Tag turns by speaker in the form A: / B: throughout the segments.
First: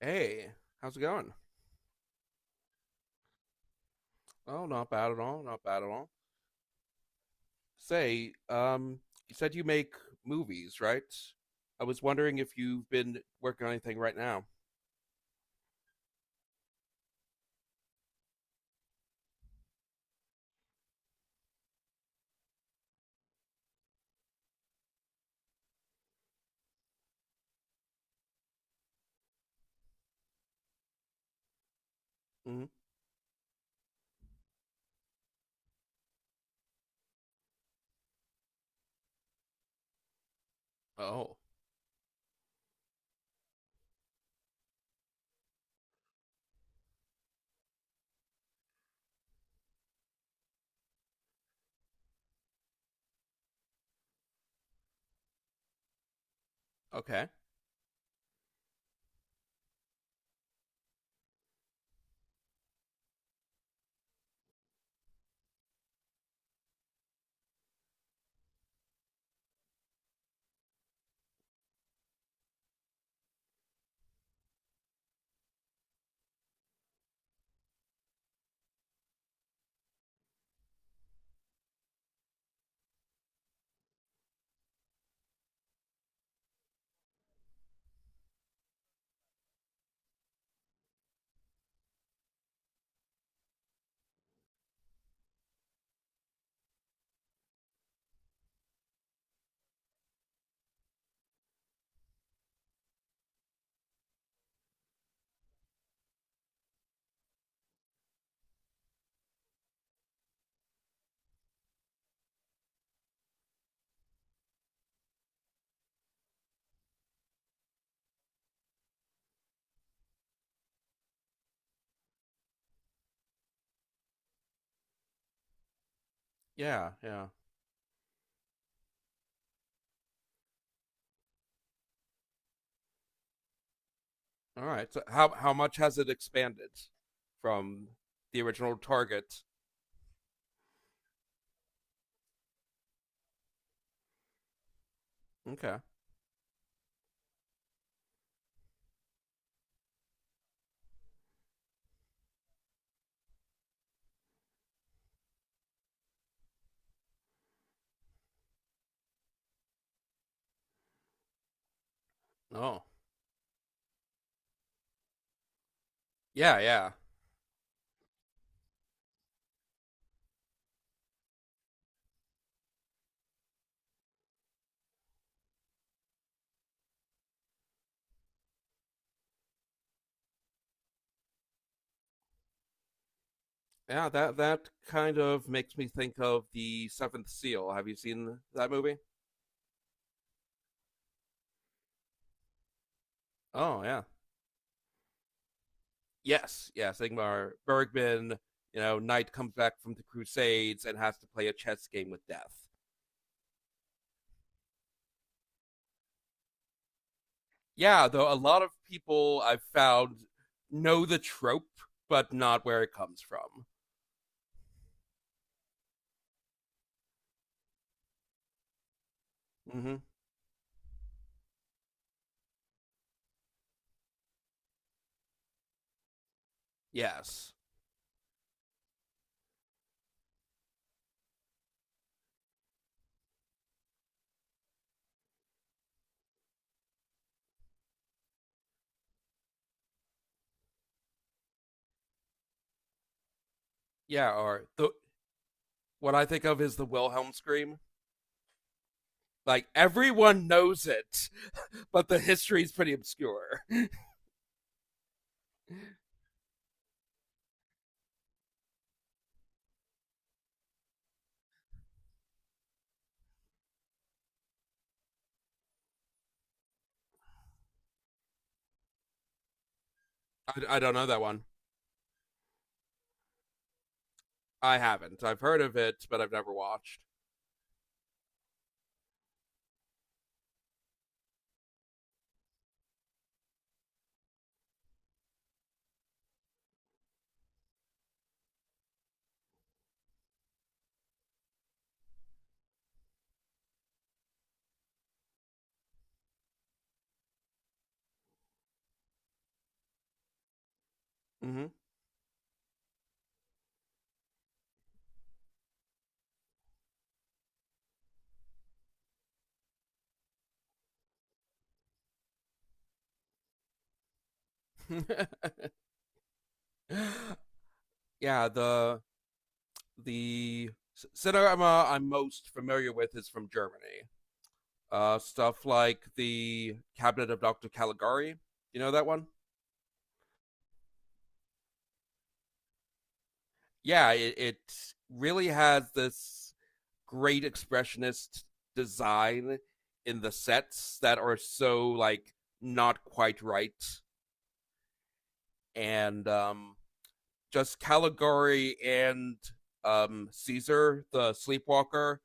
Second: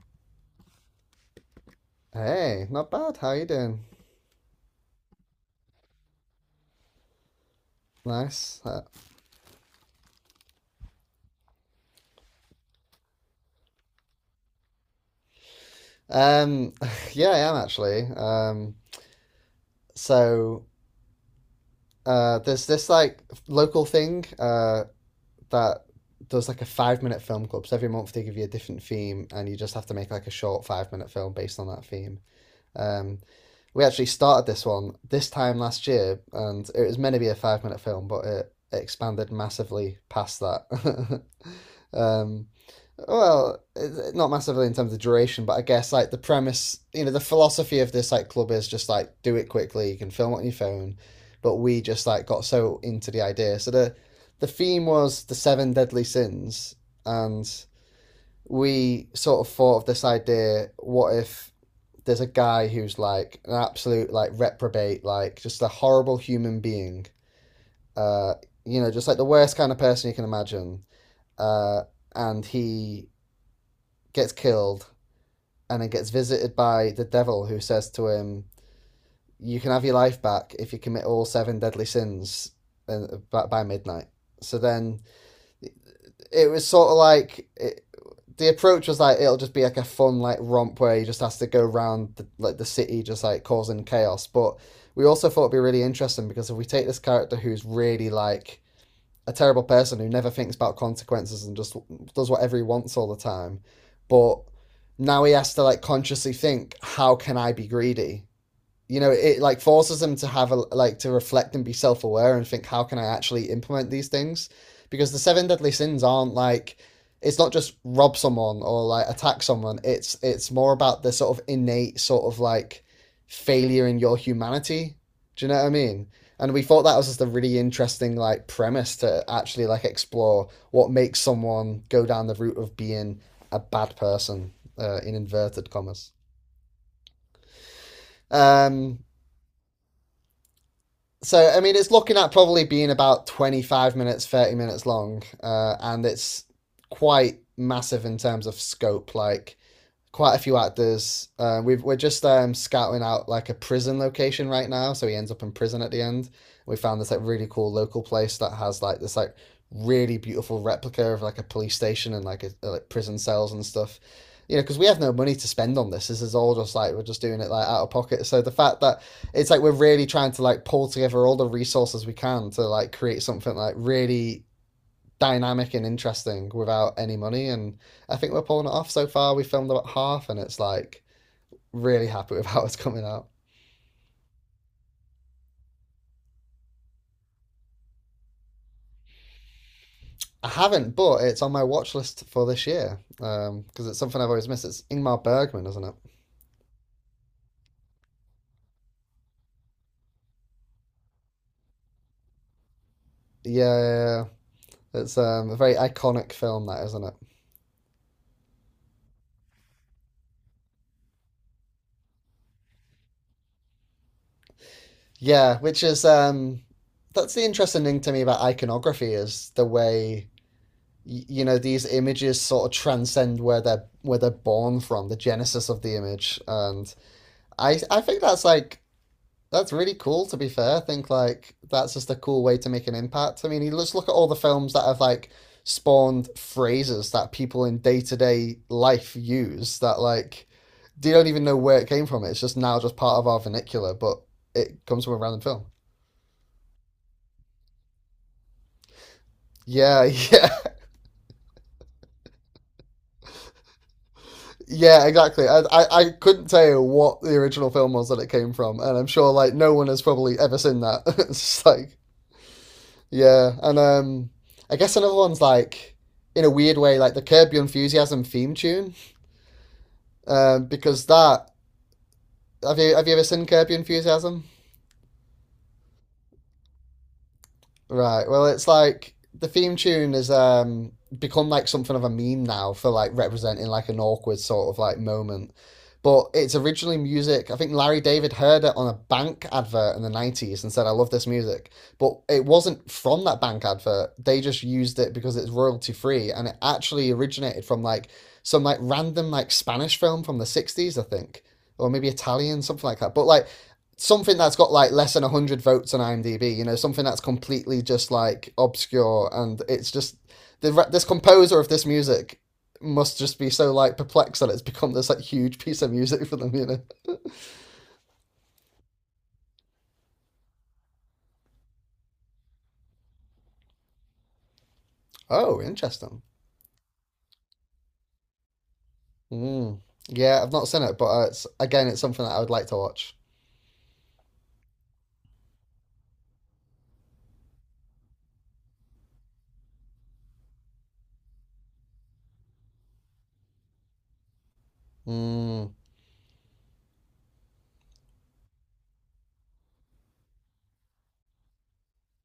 A: Hey, how's it going?
B: Hey, not bad. How you doing?
A: Oh, not bad at all. Not bad at all. Say,
B: Nice.
A: you said you make movies, right? I was wondering if you've been working on anything right now.
B: Um, yeah, I am actually. So there's this like local thing that does like a 5 minute film club. So every month they give you a different theme, and you just have to make like a short 5 minute film based on that theme.
A: Hmm.
B: Um, we actually started this one this time last year, and it was meant to be a 5 minute film, but it expanded massively past that.
A: Oh,
B: Um, Well, not massively in terms of duration, but I guess like the premise, you know, the philosophy of this like club is just like do it quickly. You can film it on your phone, but we just like got so into the idea. So the theme was the seven deadly sins,
A: okay.
B: and we sort of thought of this idea: what if there's a guy who's like an absolute like reprobate, like just a horrible human being, uh, you know, just like the worst kind of person you can imagine, uh, and he gets killed and then gets visited by the devil who says to him, you can have your life back if you commit all seven deadly sins by midnight. So then it was sort of like, the approach was like it'll just be like a fun like romp where he just has to go around like the city just like causing chaos. But we also thought it'd be really interesting because if we take this character who's really like a terrible person who never thinks about consequences and just does whatever he wants all the time. But now he has to like consciously think, how can I be greedy? You know, it like forces them to have a like to reflect and be self-aware and think, how can I actually implement these things, because the seven deadly sins aren't like, it's not just rob someone or like attack someone, it's more about the sort of innate sort of like failure in your humanity, do you know what I mean? And we thought
A: Yeah,
B: that was just a
A: yeah.
B: really interesting like premise to actually like explore what makes someone go down the route of being a bad person,
A: All right. So
B: in
A: how
B: inverted
A: much has it
B: commas.
A: expanded from the original
B: um
A: target?
B: so I mean, it's looking at probably being about 25 minutes, 30 minutes long,
A: Okay.
B: and it's quite massive in terms of scope. Like quite a few actors. We're just scouting out like a prison location right now, so he ends up in prison at the end. We found this like really cool local place that has like this like really beautiful replica of like a police station and like a
A: Oh,
B: like prison cells and stuff. You know, because we have no money to spend on this. This is all
A: yeah,
B: just
A: yeah.
B: like we're just doing it like out of pocket. So the fact that it's like we're really trying to like pull together all the resources we can to like create something like really dynamic and interesting without any money. And I think we're pulling it off so far. We filmed about half, and it's like really happy with how it's coming out.
A: Yeah, that that kind of makes me think of The Seventh Seal. Have you seen that movie?
B: I haven't, but it's on my watch list for this year because
A: Oh,
B: it's
A: yeah.
B: something I've always missed. It's Ingmar Bergman, isn't it?
A: Yes, yes, Ingmar Bergman. You know, Knight comes back from the Crusades and has to play a chess game with death.
B: Yeah, yeah, yeah. Yeah, it's a very iconic film, that isn't it?
A: Yeah, though a lot of people I've found know the trope, but not where it comes from.
B: Yeah, which is that's the interesting thing to me about iconography is the
A: Mm-hmm.
B: way, you know, these images sort of transcend where they're born from, the genesis of the image. And
A: Yes,
B: I think that's like that's really cool, to be fair. I think like that's just a cool way to make an impact. I mean, you just look at all the films that have like spawned phrases that people in day-to-day life use that like they don't even know where it came from. It's just now just part of our vernacular, but
A: yeah, or
B: it
A: the
B: comes from a random film.
A: what I think of is the Wilhelm scream. Like
B: Yeah,
A: everyone
B: yeah,
A: knows it, but the history is pretty obscure.
B: yeah, exactly. I couldn't tell you what the original film was that it came from, and I'm sure like no one has probably ever seen that. It's just like, yeah, and I guess another one's like, in a weird way, like the Curb Your Enthusiasm theme tune,
A: I don't know
B: because
A: that one.
B: that, have you ever seen Curb Your Enthusiasm?
A: I haven't. I've heard of it, but I've never watched.
B: Right. Well, it's like the theme tune has become like something of a meme now for like representing like an awkward sort of like moment. But it's originally music. I think Larry David heard it on a bank advert in the 90s and said, I love this music. But it wasn't from that bank advert. They just used it because it's royalty free. And it actually originated from like some like random like Spanish film from the 60s, I think,
A: Mm-hmm.
B: or maybe Italian, something like that. But like something that's got like less than 100 votes on IMDb, you know, something that's completely just like obscure, and it's just the this composer of this music must just be so like perplexed that it's become this like huge piece of music for them, you know.
A: Yeah, the cinema I'm most familiar with is from Germany.
B: Oh,
A: Stuff like
B: interesting.
A: the Cabinet of Dr. Caligari. You know that one?
B: Mm. Yeah, I've not seen it, but it's again, it's something that I would like to watch.
A: Yeah, it really has this great expressionist design in the sets that are so like not quite right,
B: Mm.
A: and just Caligari and Caesar the Sleepwalker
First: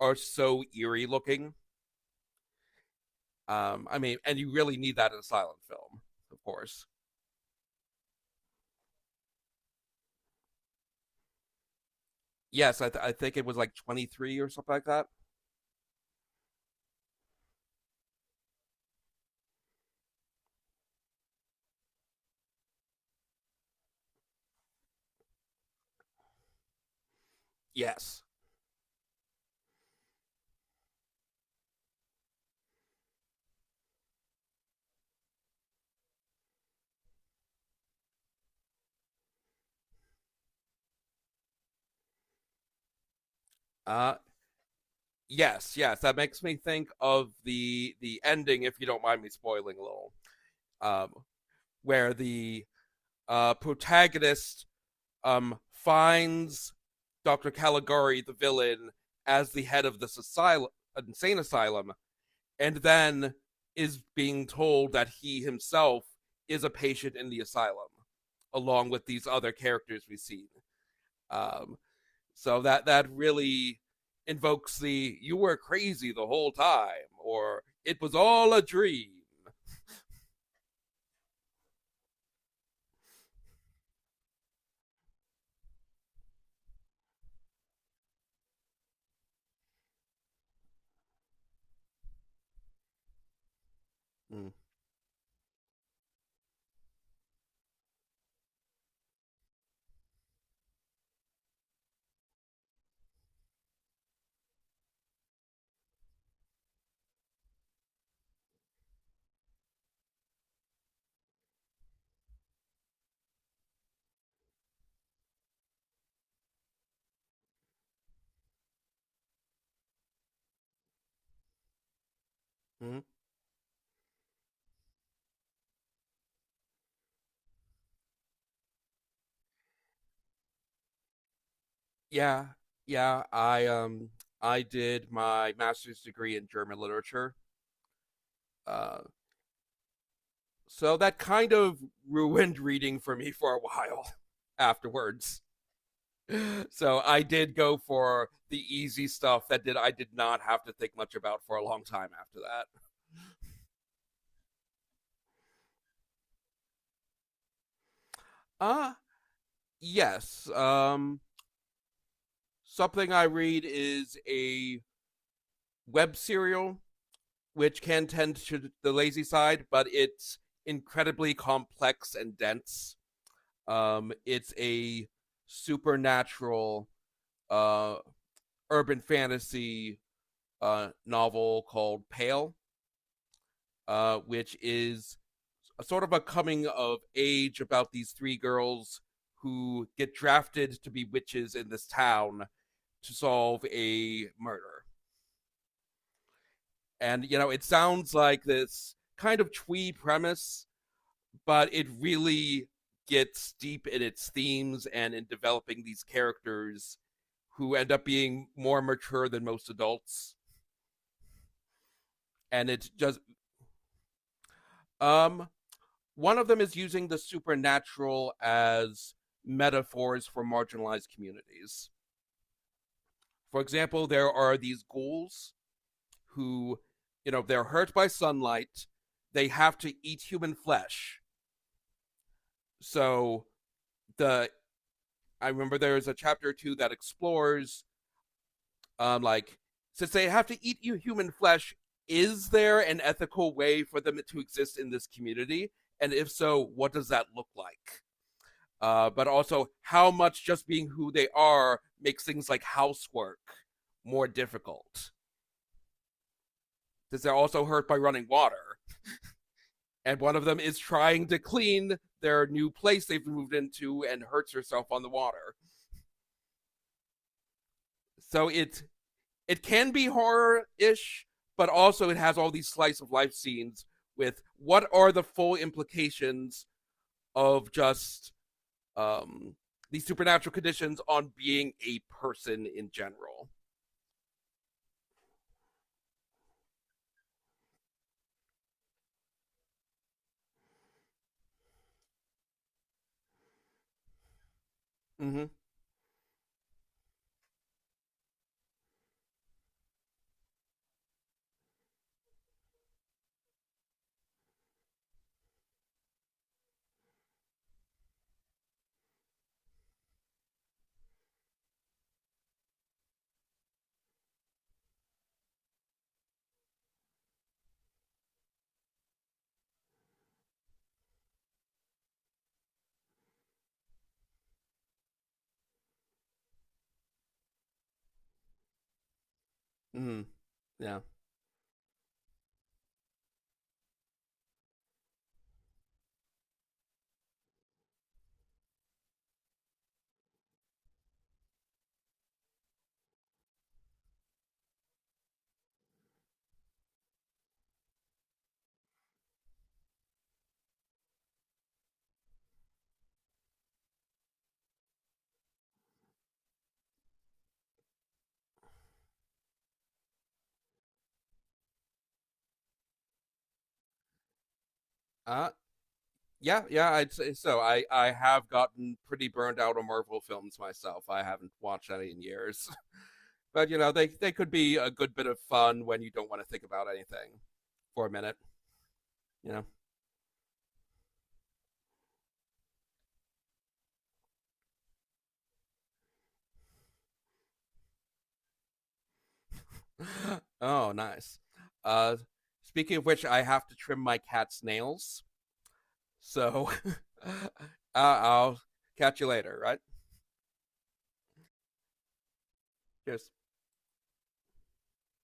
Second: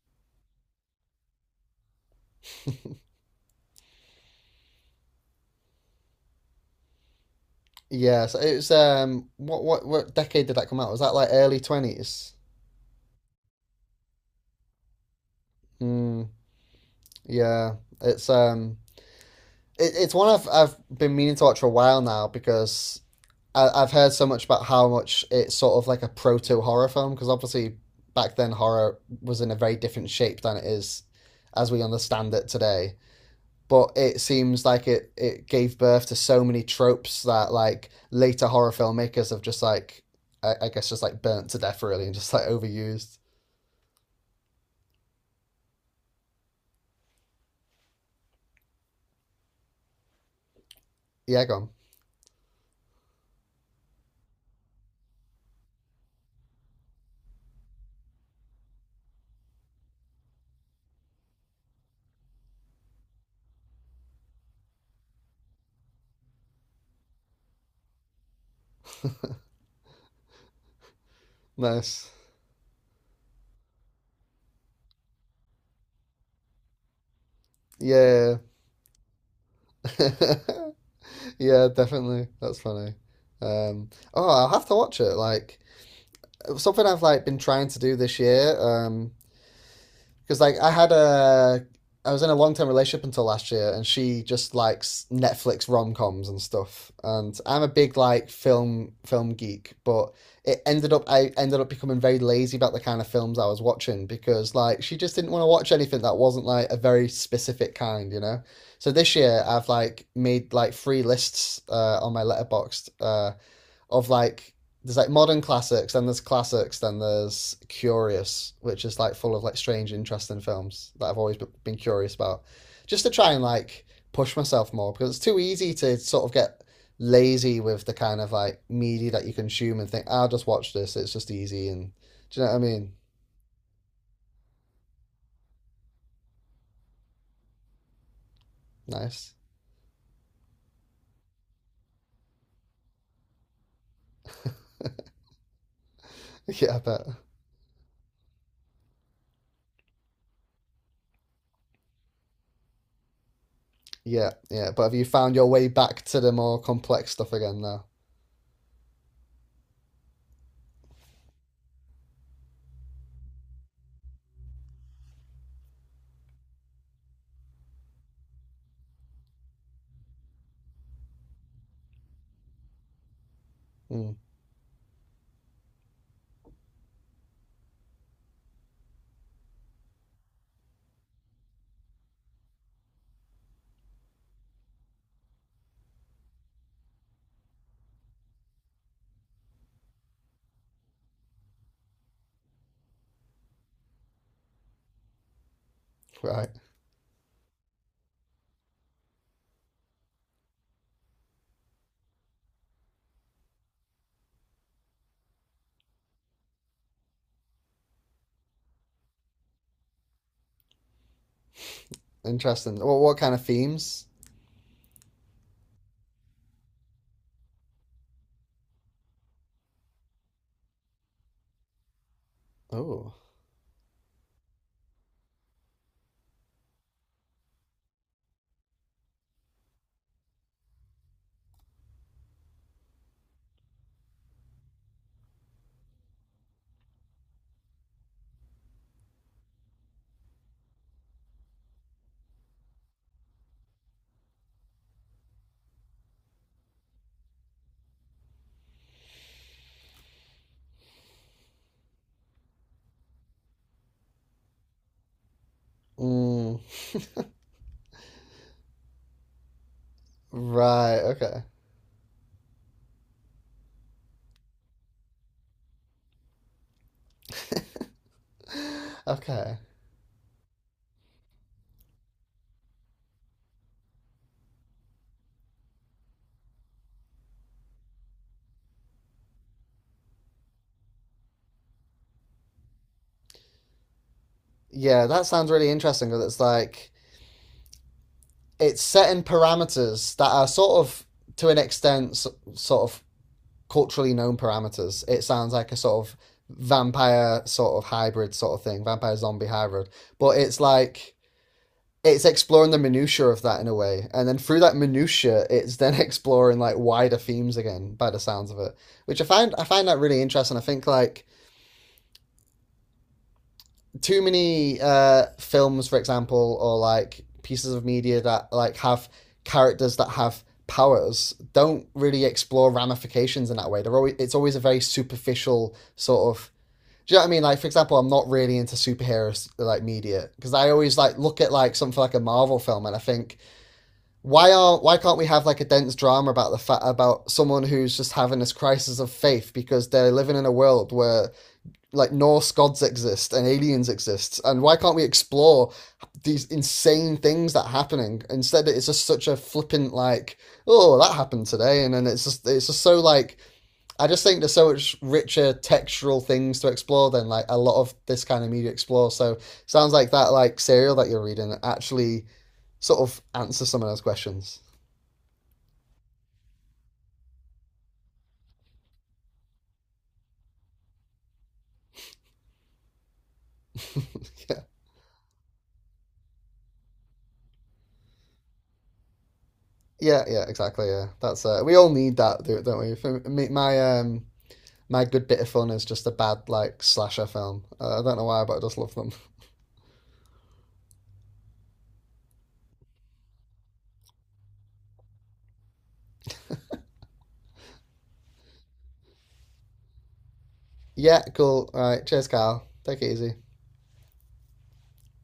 A: are so eerie looking. I mean, and you really need that in a silent film, of course.
B: Yeah, so it was what decade did that come out? Was that like early twenties?
A: Yes, I think it was like 23 or something like that.
B: Mm. Yeah, it's it's one I've been meaning to watch for a while now because I've heard so much about how much it's sort of like a proto horror film, because obviously
A: Yes.
B: back then horror was in a very different shape than it is as we understand it today. But it seems like it gave birth to so many tropes that like later horror filmmakers have just like, I guess just like burnt to death really and just like overused.
A: Uh, yes, yes. That makes me think of the ending, if you don't mind me spoiling a little, um,
B: Yeah, gone.
A: where the protagonist finds Dr. Caligari, the villain, as the head of this asylum, insane asylum, and then is being told that he himself is a patient in the asylum, along with these other characters we've seen. Um,
B: Nice.
A: so that really invokes the "you were crazy the whole time" or "it was
B: Yeah.
A: all a dream."
B: Yeah, definitely. That's funny. Oh, I'll have to watch it. Like, something I've like been trying to do this year, because like I had a, I was in a long term relationship until last year, and she just likes Netflix rom coms and stuff. And I'm a big like film geek, but it ended up, I ended up becoming very lazy about the kind of films I was watching because like she just didn't want to watch anything that wasn't like a very specific kind, you know. So this year I've like made like three lists on my letterboxd. Of like there's like modern classics, then there's curious, which is like full of like strange, interesting films that I've always been curious about,
A: Mm-hmm.
B: just to try and like push myself more because it's too easy to sort of get lazy with the kind of like media that you consume and think, "Ah, I'll just watch this. It's just easy, and do you
A: Yeah,
B: know what I mean?"
A: yeah. I I did my master's degree in German literature, uh,
B: Nice.
A: so that kind of ruined reading for me for a while afterwards.
B: Yeah, I
A: So
B: bet.
A: I did go for the easy stuff that did I did not have to think much about for a long time after that.
B: Yeah, yeah. But have you found your way back to the more complex stuff again now?
A: Ah, yes. Something I read is a web serial which can tend to the lazy side, but it's incredibly complex and dense.
B: Mm,
A: It's a supernatural uh urban fantasy novel called Pale, uh, which is a sort of a coming of age about these three girls who get drafted to be witches in this town to solve a murder.
B: right.
A: And you know, it sounds like this kind of twee premise, but it really gets deep in its themes and in developing these characters who end up being more mature than most adults. And
B: Interesting.
A: it
B: What
A: just
B: kind of themes?
A: um one of them is using the supernatural as metaphors for marginalized communities.
B: Oh.
A: For example, there are these ghouls who, you know, they're hurt by sunlight. They have to eat human flesh. So the I remember there is a chapter or two that explores, like since they have to eat human flesh, is there an ethical way for them to exist in this community? And if so, what does that look like? But also, how much just being who they are makes things like housework more difficult?
B: Mm,
A: Since they're also hurt by running water and one of them is
B: right.
A: trying to
B: Okay.
A: clean their new place they've moved into and hurts herself on the water. So
B: Okay.
A: it can be horror-ish, but also it has all these slice of life scenes with what are the full implications of just um these supernatural conditions on being a person in general.
B: Yeah, that sounds really interesting. Cause it's like it's setting parameters that are sort of, to an extent, sort of culturally known parameters. It
A: Mm-hmm.
B: sounds like a sort of vampire sort of hybrid sort of thing, vampire zombie hybrid. But it's like it's exploring the minutia of that in a way, and then through that minutia, it's then exploring like wider themes again, by the sounds of it, which I find that really interesting. I think like too many films, for example, or like pieces of media that like have characters that have powers don't really explore ramifications in that way. They're always, it's always a very superficial sort of. Do you know what I mean? Like, for example, I'm not really into superheroes like
A: Mm-hmm.
B: media because I always
A: Yeah.
B: like look at like something like a Marvel film and I think, why can't we have like a dense drama about about someone who's just having this crisis of faith because they're living in a world where like Norse gods exist and aliens exist, and why can't we explore these insane things that are happening? Instead, it's just such a flippant like, oh, that happened today, and then it's just so like, I just think there's so much richer textural things to explore than like a lot of this kind of media explore. So it sounds like that like serial that you're reading actually sort of answers some of those questions.
A: Uh yeah, yeah, I'd say so. I have gotten pretty burned out on Marvel films myself. I haven't watched any in years. But you know, they could be a good bit of fun when you don't want to think about anything for a minute. You know.
B: Yeah, yeah, yeah, exactly. Yeah, that's we all need that, don't we? For me, my My Good Bit of Fun is just a bad, like, slasher film. I don't know why, but I just love them.
A: Oh, nice. Uh, speaking of which, I have to trim my cat's nails, so uh, I'll catch you later. Right?
B: Yeah, cool. All right. Cheers, Carl. Take it
A: Cheers.
B: easy.